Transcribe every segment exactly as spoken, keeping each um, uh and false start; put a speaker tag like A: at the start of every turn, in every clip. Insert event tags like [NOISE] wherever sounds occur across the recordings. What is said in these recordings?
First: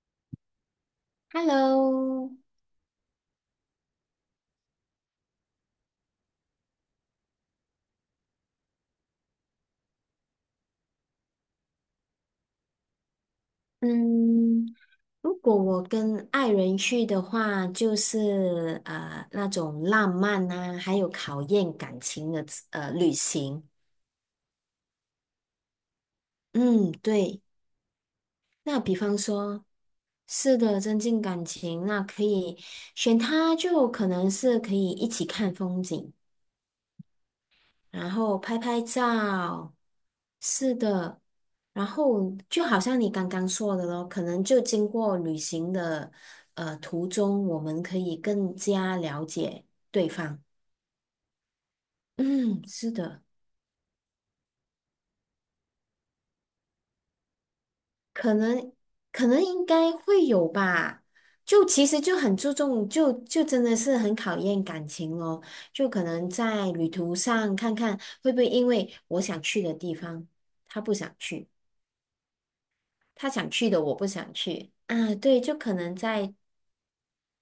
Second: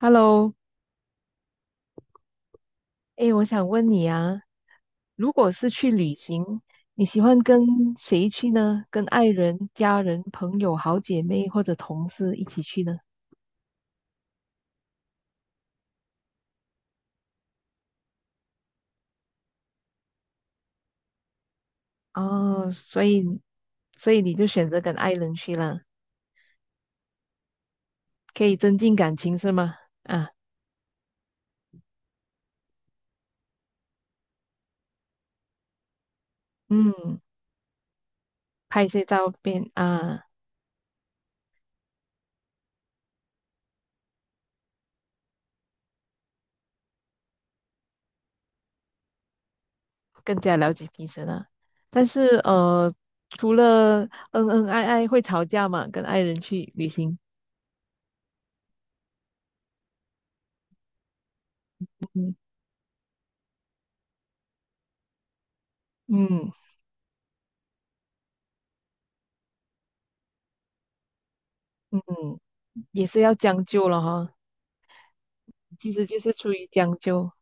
A: Hello，
B: Hello，
A: 哎，我想问你啊，如果是去旅行，你喜欢跟谁去呢？跟爱人、家人、朋友、好姐妹或者同事一起去呢？
B: 嗯，如果我跟爱人去的话，就是呃那种浪漫啊，还有考验感情的
A: 哦，
B: 呃
A: 所
B: 旅
A: 以，
B: 行。
A: 所以你就选择跟爱人去了，
B: 嗯，对。
A: 可以增
B: 那比
A: 进感
B: 方
A: 情是
B: 说，
A: 吗？啊，
B: 是的，增进感情，那可以选他，就可能是可以一起看风景。
A: 嗯，
B: 然后拍拍
A: 拍一些照片
B: 照，
A: 啊，
B: 是的，然后就好像你刚刚说的咯，可能就经过旅行的呃途中，我们可以更加了解对
A: 更
B: 方。
A: 加了解彼此了。但是
B: 嗯，是
A: 呃，
B: 的，
A: 除了恩恩爱爱会吵架嘛，跟爱人去旅行，
B: 可能可能应该会有吧。就其实就
A: 嗯
B: 很注重，就就真的是很考验感情咯。就可能
A: 嗯
B: 在旅途上看看会不会因为我想去的地方，他不想去。
A: 嗯，也是
B: 他
A: 要
B: 想
A: 将
B: 去的
A: 就
B: 我
A: 了
B: 不想
A: 哈。
B: 去啊，对，就可
A: 其
B: 能
A: 实就是
B: 在，
A: 出于将就，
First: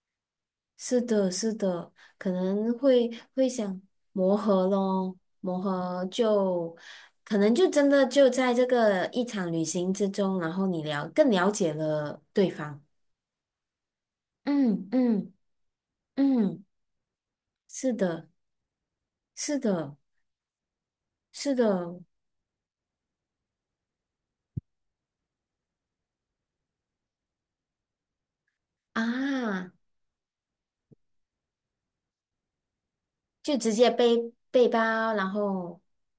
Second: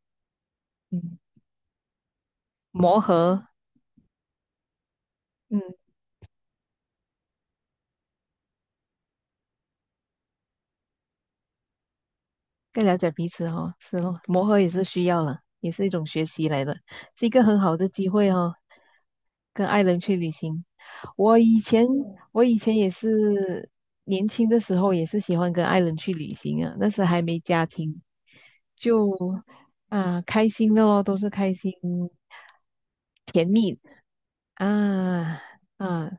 B: 是
A: 嗯，
B: 的，是的，可能
A: 磨
B: 会
A: 合，
B: 会想磨合咯，
A: 嗯，
B: 磨合就可能就真的就在这个一场旅行之中，然后你了更了解了对方，
A: 更了解彼此哦，是哦，磨合也是
B: 嗯
A: 需要
B: 嗯
A: 了，也是一种学习来
B: 嗯，
A: 的，是一个很好的
B: 是
A: 机
B: 的，
A: 会哦，
B: 是
A: 跟爱
B: 的，
A: 人去旅行。我
B: 是
A: 以前
B: 的
A: 我以前也是年轻的时候也是喜欢跟爱人去旅行啊，那时还没家庭，就
B: 啊，
A: 啊开心的咯，都是开心甜
B: 就直
A: 蜜
B: 接背背包，然
A: 啊
B: 后
A: 啊，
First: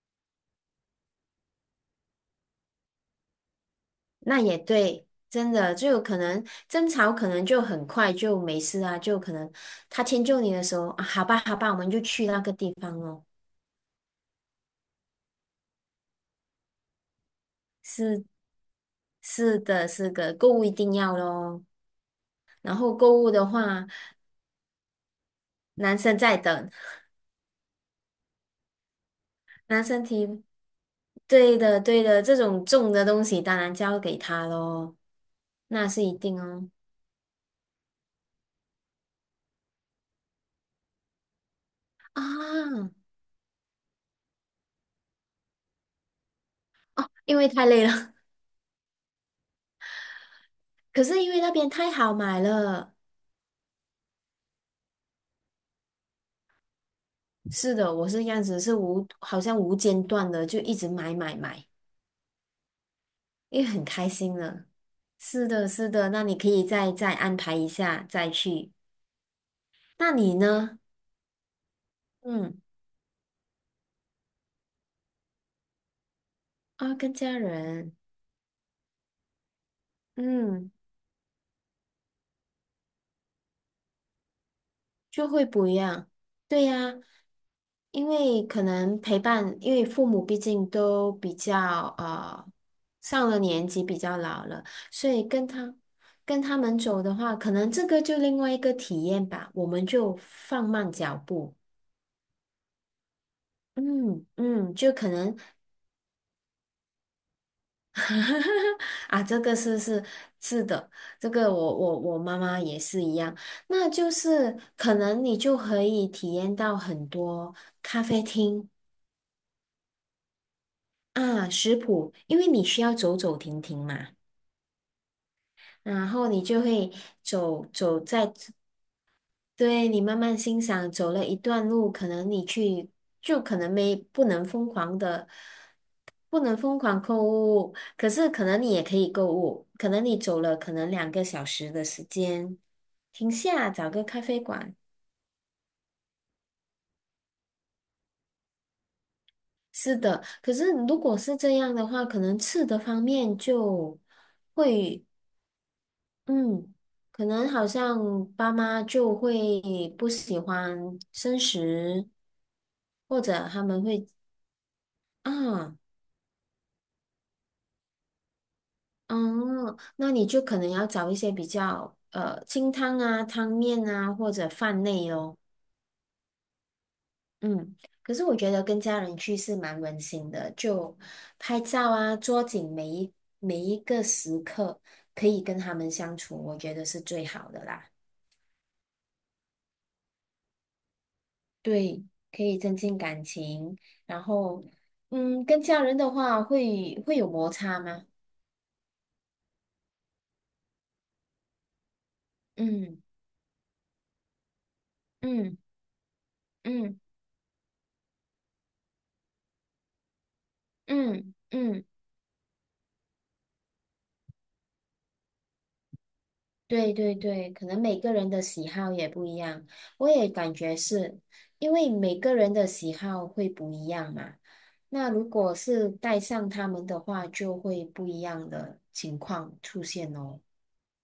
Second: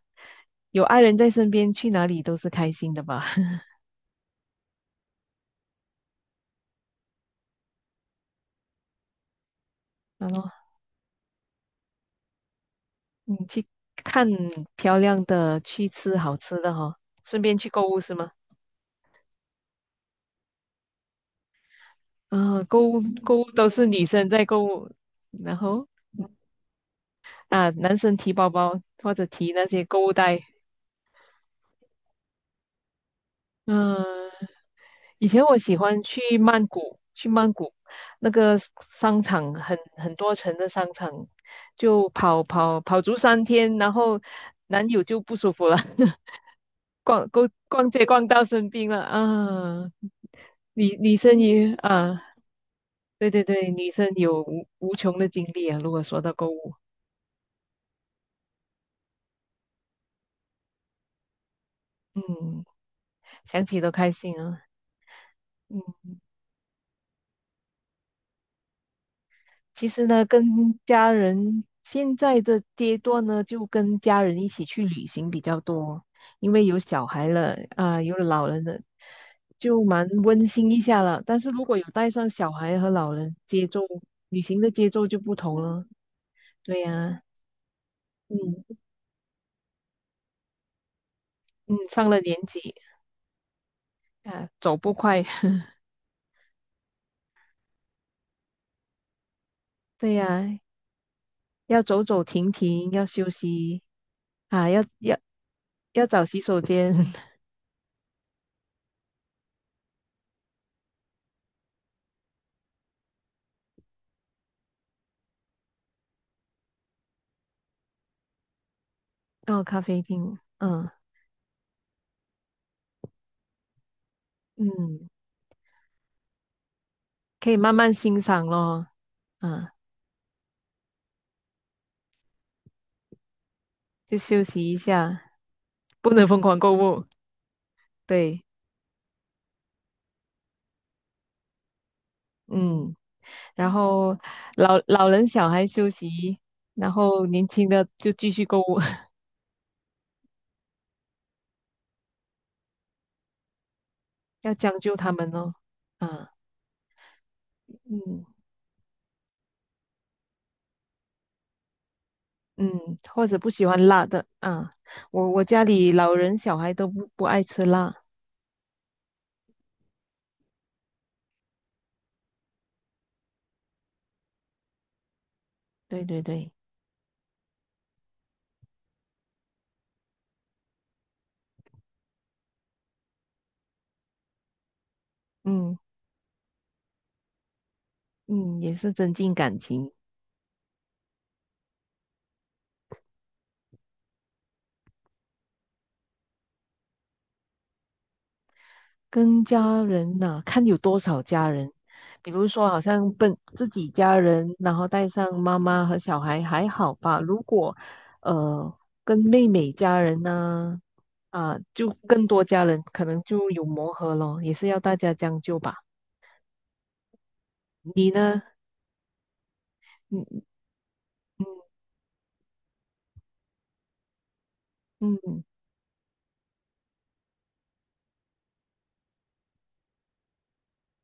A: 有爱人在身边，去哪里都是开心的吧？[LAUGHS]
B: 那也对，真的就有可能争吵，可能就很快就没事啊，就可能他迁
A: 然
B: 就
A: 后
B: 你的时候啊，好吧，好吧，我们就去那个地方咯。
A: 你去看漂亮的，去吃好吃的哈、顺便去购物是
B: 是
A: 吗？
B: 是的，是的，购物一定要咯。
A: 啊，
B: 然
A: 购
B: 后
A: 物
B: 购物
A: 购
B: 的
A: 物都是
B: 话，
A: 女生在购物，然后
B: 男生在等，
A: 啊，男生提包包或者提那
B: 男
A: 些购
B: 生
A: 物袋，
B: 提，对的对的，这种重的东西当然交给他
A: 嗯、
B: 咯，
A: 以前我喜
B: 那
A: 欢
B: 是一
A: 去
B: 定
A: 曼
B: 哦。
A: 谷，去曼谷那个商场很很多层的商场，就跑跑
B: 啊，
A: 跑足三天，然后男友就不舒服了，[LAUGHS] 逛
B: 因为
A: 逛
B: 太累
A: 逛街
B: 了，
A: 逛到生病了啊！
B: [LAUGHS]
A: 女
B: 可
A: 女
B: 是因为
A: 生
B: 那边
A: 也
B: 太好
A: 啊，
B: 买了。
A: 对对对，女生有无无穷的精力啊。如果说到购物，
B: 是的，我是这样子，是无，好像无间断的就一直买买买，
A: 嗯，
B: 因
A: 想
B: 为
A: 起
B: 很
A: 都
B: 开
A: 开心
B: 心
A: 啊。
B: 了。是的，是的，
A: 嗯，
B: 那你可以再再安排一下再去。
A: 其实
B: 那
A: 呢，
B: 你
A: 跟
B: 呢？
A: 家人现在
B: 嗯，
A: 的阶段呢，就跟家人一起去旅行比较多，因为有
B: 啊，
A: 小
B: 跟
A: 孩
B: 家
A: 了
B: 人，
A: 啊、有老人了，就蛮温馨
B: 嗯。
A: 一下了。但是如果有带上小孩和老人，节奏旅行的节奏就
B: 就
A: 不
B: 会
A: 同
B: 不一
A: 了。
B: 样。对
A: 对
B: 呀，
A: 呀、
B: 因为可
A: 嗯
B: 能陪伴，因为父母毕竟都比
A: 嗯，
B: 较
A: 上了年
B: 呃
A: 纪
B: 上了年纪，比较老
A: 啊，
B: 了，
A: 走不
B: 所
A: 快。
B: 以跟他
A: [LAUGHS]
B: 跟他们走的话，可能这个就另外一个体验吧。我们
A: 对
B: 就
A: 呀、
B: 放慢脚步，
A: 要走走停停，要休息
B: 嗯
A: 啊，
B: 嗯，
A: 要
B: 就可
A: 要
B: 能
A: 要找洗手间，[LAUGHS]
B: [LAUGHS] 啊，这个是是是的，这个我我我妈妈也是一样。那就是可能你就可以体验到很多咖啡厅。
A: 到咖啡厅，嗯
B: 啊，食谱，因为你需要走走停停嘛，
A: 嗯。
B: 然后你就会
A: 可以
B: 走
A: 慢慢
B: 走
A: 欣
B: 在，
A: 赏咯，嗯，
B: 对，你慢慢欣赏，走了一段路，可能你去就可能没
A: 就
B: 不
A: 休
B: 能疯
A: 息一
B: 狂
A: 下，
B: 的，
A: 不能疯
B: 不能
A: 狂购
B: 疯狂
A: 物，
B: 购物，可是
A: 对，
B: 可能你也可以购物，可能你走了可能两个小时的时间，
A: 嗯，
B: 停下
A: 然
B: 找个
A: 后
B: 咖啡馆。
A: 老老人小孩休息，然后年轻的就继续购物，[LAUGHS]
B: 是的，可是如果是这样的话，可能吃的方面就。
A: 要将就
B: 会。
A: 他们咯，啊，
B: 嗯，可能好
A: 嗯
B: 像爸妈就会不喜欢生食，
A: 嗯，
B: 或
A: 或者
B: 者
A: 不
B: 他
A: 喜
B: 们
A: 欢辣
B: 会
A: 的，啊，我我家
B: 啊，
A: 里老人小孩都不不爱吃辣，
B: 嗯，那你就可能要找一些比较呃清汤啊、汤面啊或者饭类哦。
A: 对对对，
B: 嗯，可是我觉得跟家人去是蛮温馨的，就拍照啊，捉紧每一每一个时刻，可以跟他
A: 嗯
B: 们相处，我觉得是最好的啦。
A: 嗯，也是增进感情。
B: 对，可以增进感情。然后，嗯，跟家人的话会会有摩擦吗？
A: 跟家人呐、看有多少家人。比如说，好
B: 嗯
A: 像本自己家人，然后带上妈
B: 嗯
A: 妈和小孩还好
B: 嗯
A: 吧。如果呃跟妹妹家人呢、
B: 嗯
A: 啊，
B: 嗯，
A: 就更多家人，可能就有磨合咯，也是要大家将就吧。
B: 对对对，可能每
A: 你
B: 个人
A: 呢？
B: 的喜好也不一样。我也
A: 嗯
B: 感觉是，因
A: 嗯
B: 为每个人的喜好会不一样嘛。那如
A: 嗯
B: 果是带上他们的话，就会不一样的情况出现哦。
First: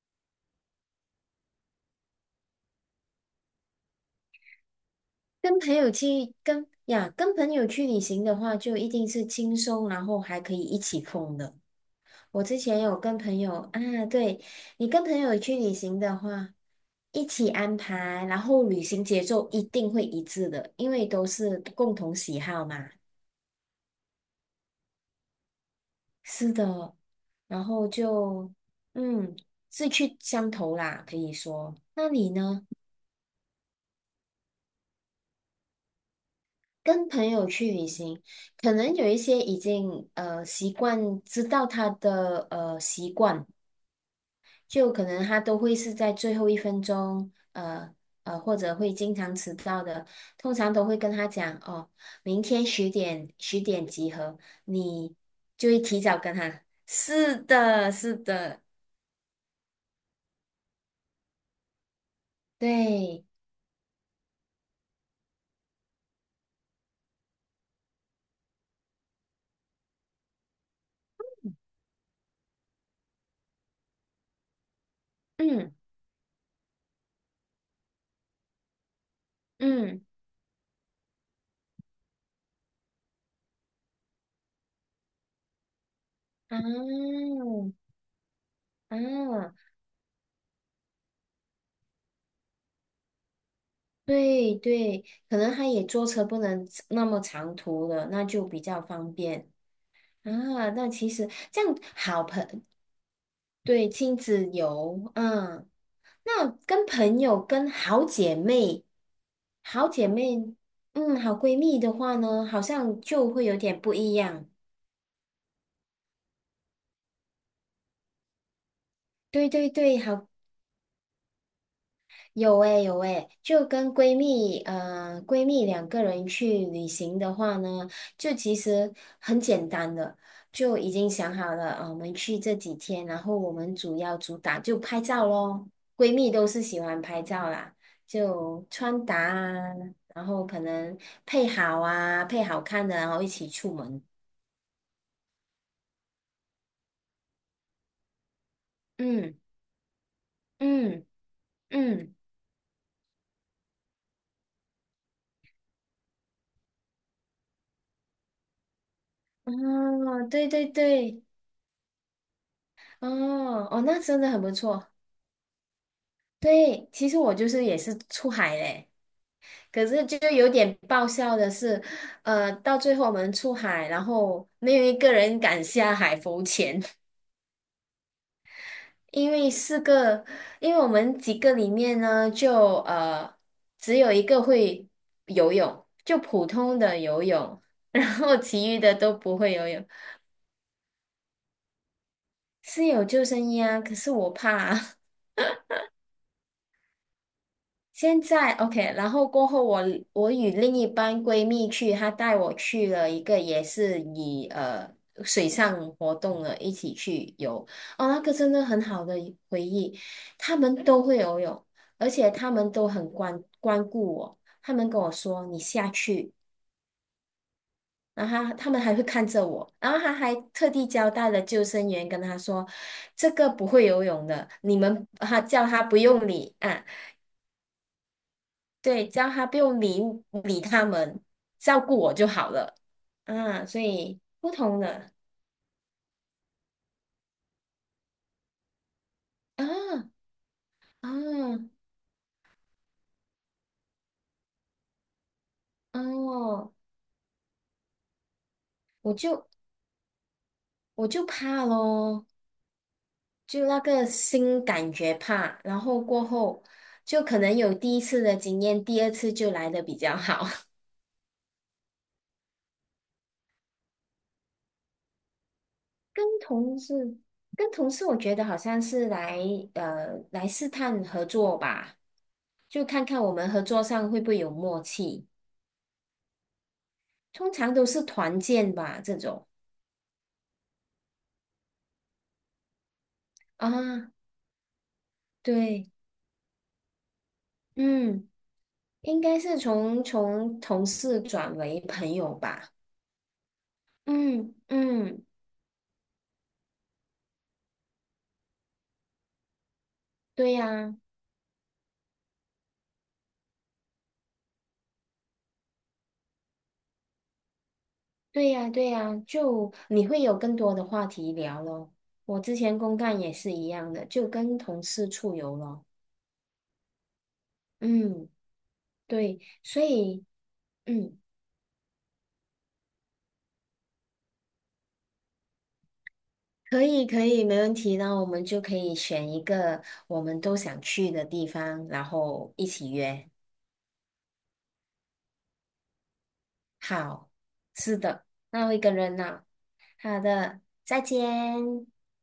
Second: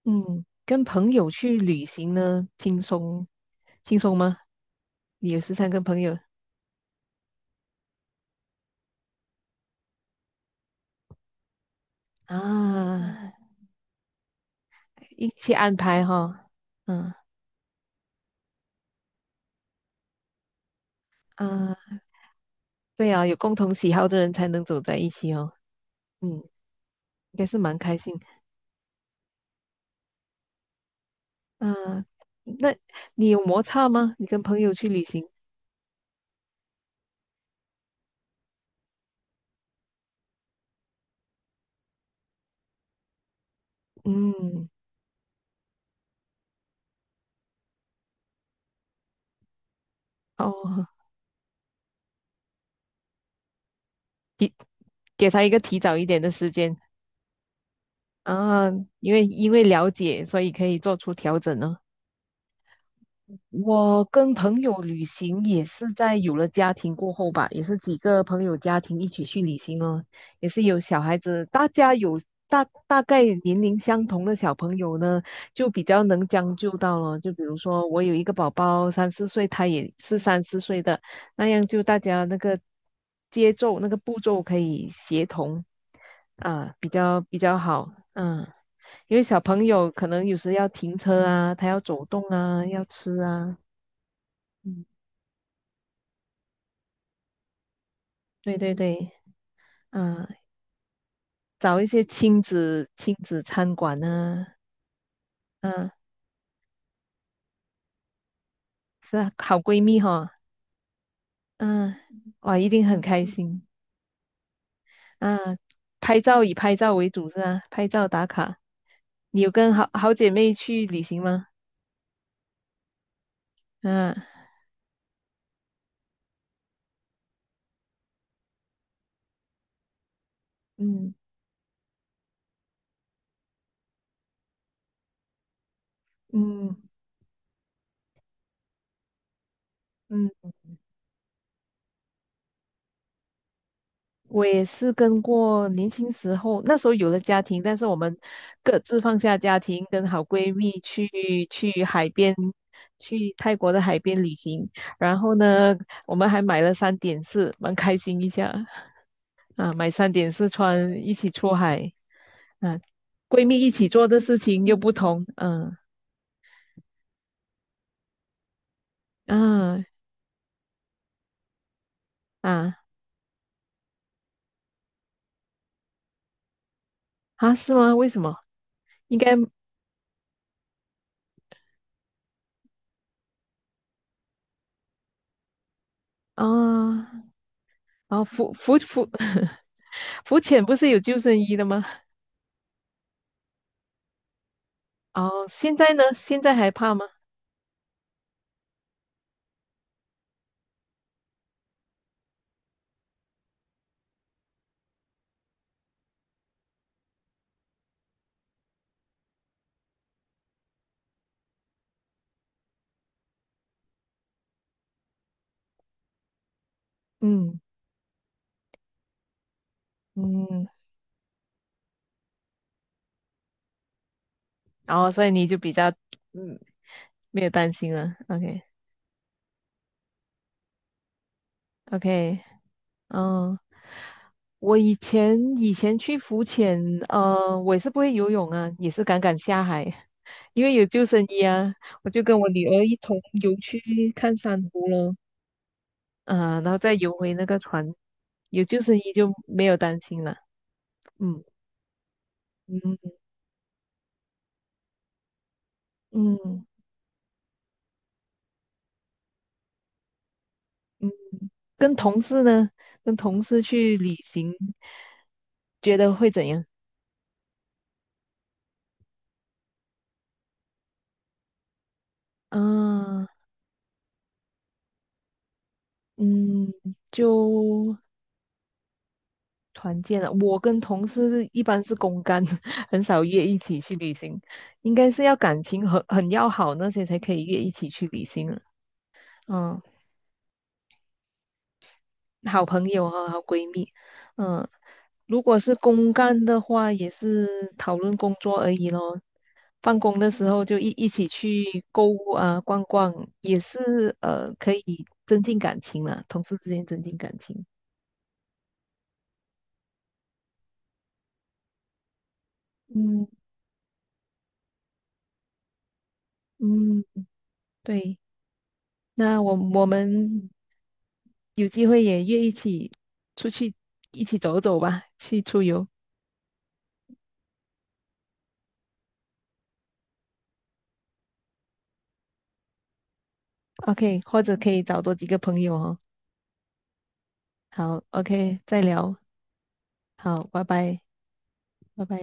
A: 嗯，嗯跟朋友去旅行呢，轻松轻松吗？你有时
B: 跟
A: 常
B: 朋
A: 跟
B: 友
A: 朋友
B: 去跟呀，跟朋友去旅行的话，就一定是轻松，然后还可以一起疯的。我之前有跟朋
A: 啊
B: 友啊，对，你跟朋
A: 一
B: 友
A: 起
B: 去旅
A: 安
B: 行
A: 排
B: 的
A: 哈，
B: 话，
A: 嗯
B: 一起安排，然后旅行节奏一定会一致的，因为都是
A: 啊。
B: 共同喜好嘛。
A: 对啊，有共同喜好的人才能走在一起哦。嗯，
B: 是的，
A: 应该是
B: 然
A: 蛮
B: 后
A: 开心。
B: 就嗯，志趣相投啦，可以说。
A: 啊，
B: 那你呢？
A: 那你有摩擦吗？你跟朋友去旅行？
B: 跟朋友去旅行，可能有一些已经呃习惯，知道他的呃习惯，
A: 嗯，
B: 就可能他都会是在最后一分钟，呃呃，或者会经常迟到的。通常都
A: 哦，
B: 会跟他讲哦，明天十点十点集合，
A: 给
B: 你
A: 给他一个
B: 就
A: 提
B: 会
A: 早
B: 提
A: 一
B: 早
A: 点的
B: 跟
A: 时
B: 他。
A: 间
B: 是的，是的，
A: 啊，因为因为了解，所以可以做出调整呢、
B: 对，
A: 我跟朋友旅行也是在有了家庭过后吧，也是几个朋友家庭一起去旅行哦，也是有小孩子，大家有大大概年龄相同的小朋友呢，就
B: 嗯
A: 比较能将就到了。就比如说我有一个宝宝三四岁，他也
B: 嗯
A: 是三四岁的，那样就大家那个节奏那个步骤可以协同
B: 啊
A: 啊，比较比较好，嗯。因为小
B: 啊，
A: 朋友可能有时要停车啊，他要走动啊，要吃啊，
B: 对
A: 嗯，
B: 对，可能他也坐车不能那么长途了，那就
A: 对
B: 比
A: 对
B: 较
A: 对，
B: 方便
A: 嗯、
B: 啊。那其实这样
A: 找一些
B: 好
A: 亲
B: 朋
A: 子亲子餐
B: 对，
A: 馆
B: 亲子
A: 呢，
B: 游，嗯，
A: 嗯、
B: 那跟朋友、跟好姐妹、
A: 是啊，好闺
B: 好
A: 蜜
B: 姐
A: 哈，
B: 妹，嗯，好闺蜜的
A: 嗯、
B: 话呢，
A: 哇，
B: 好
A: 一定
B: 像
A: 很开
B: 就会有
A: 心，
B: 点不一样。
A: 啊，拍照以拍照为主是啊，拍照打卡。你
B: 对
A: 有
B: 对
A: 跟好
B: 对，
A: 好
B: 好
A: 姐妹去旅行吗？
B: 有诶、有诶、就跟
A: 嗯、
B: 闺蜜，呃，闺蜜两个人去旅行的话呢，就其实很简单的，就已经
A: 嗯，
B: 想好了，啊、我们去这几天，然后我们主要主打就拍照咯。闺蜜都是
A: 嗯
B: 喜欢拍照啦，就穿搭啊，然后
A: 嗯
B: 可能配好啊，配好看的，然后一起出门。
A: 我也是跟过年轻时候，那时候有了家庭，但是我们各自放
B: 嗯
A: 下家庭，跟好闺蜜
B: 嗯
A: 去去海
B: 嗯，
A: 边，去泰国的海边旅行。然后呢，我们还买了三点式，蛮开心一下啊，买三
B: 哦，
A: 点
B: 对
A: 式
B: 对
A: 穿，一
B: 对，
A: 起出海啊，闺蜜
B: 哦
A: 一
B: 哦，
A: 起
B: 那
A: 做的
B: 真的
A: 事
B: 很不
A: 情又
B: 错。
A: 不同，嗯
B: 对，其实我就是也是出海嘞，
A: 嗯
B: 可是就有点爆笑的是，呃，
A: 啊
B: 到最后我们出海，然后没有一个人敢下海浮潜，
A: 啊，是吗？为什么？
B: [LAUGHS]
A: 应
B: 因
A: 该
B: 为四个，因为我们几个里面呢，就呃只有一个会游泳，就普通的
A: 啊，
B: 游泳，[LAUGHS] 然
A: 啊
B: 后
A: 浮
B: 其
A: 浮
B: 余的
A: 浮
B: 都不会
A: [LAUGHS]
B: 游泳，
A: 浮潜不是有救生衣的吗？
B: 是有救生衣啊，可是我怕啊
A: 哦，现在呢？现在还怕吗？
B: 现在 OK，然后过后我我与另一班闺蜜去，她带我去了一个也是以呃水上活动的一起去游，哦，那个真的很好的一回忆，他们都会游泳，而且他们都很关关顾我，他们跟我说你下去，
A: 嗯
B: 然后他他们还会看着我，然后他还
A: 嗯，
B: 特地交代了救生员跟他说，这个不会游泳的，你
A: 然
B: 们
A: 后所以
B: 他
A: 你就
B: 叫
A: 比
B: 他
A: 较
B: 不用理
A: 嗯
B: 啊，
A: 没有担心了。OK
B: 对，只要他不用理理他们，照顾我就
A: OK，
B: 好了。
A: 嗯，
B: 啊，所以不
A: 我
B: 同
A: 以
B: 的
A: 前以前去浮潜，呃，我也是不会游泳啊，也是敢敢下海，
B: 啊
A: 因为有救生衣啊，
B: 啊
A: 我就跟我女儿一同游去看珊瑚咯，啊、然
B: 哦，
A: 后再游回那个船，有救生衣
B: 我
A: 就
B: 就
A: 没有担心了。
B: 我就
A: 嗯
B: 怕咯，
A: 嗯
B: 就那个新感觉怕，然后过后
A: 嗯
B: 就可能有第一次的经验，第二次就来的比较好。[LAUGHS]
A: 嗯。跟同事呢，跟同事去旅行，觉得
B: 跟
A: 会怎样？
B: 同事跟同事，我觉得好像是来呃来试探合作吧，就看看
A: 啊，
B: 我们合作上会不会有默契。
A: 嗯，
B: 通常都
A: 就
B: 是团建吧，这种
A: 团建了。我跟同事一般是公干，[LAUGHS] 很少约一起去
B: 啊，
A: 旅行，应该是要感情
B: 对，
A: 很很要好那些才可以约一起去旅
B: 嗯，
A: 行了。
B: 应该是
A: 嗯、
B: 从从同事转为朋友
A: 好
B: 吧，
A: 朋友和好闺蜜，
B: 嗯
A: 嗯，
B: 嗯，
A: 如果是公干的话，也是讨论工作而已咯。办公的时
B: 对
A: 候就一
B: 呀，
A: 一起去购物啊，逛逛，也是呃可以增进感情了，同事之间增进感情。
B: 对呀，对呀，就你会有更多的话题聊咯。我之前公干
A: 嗯
B: 也是一样的，就跟同事出游咯，
A: 嗯，对，
B: 嗯，对，
A: 那我
B: 所
A: 我
B: 以
A: 们
B: 嗯，
A: 有机会也约一起出去一起走走吧，去出游。
B: 可以可以，没问题，那我们就可以选一个我们都想去的地方，然后一起约。
A: OK，或者可以找多几个朋友哦。
B: 好，是
A: 好
B: 的，
A: ，OK，
B: 那我一
A: 再
B: 个
A: 聊。
B: 人呢。好
A: 好，
B: 的，
A: 拜拜。
B: 再见。
A: 拜拜。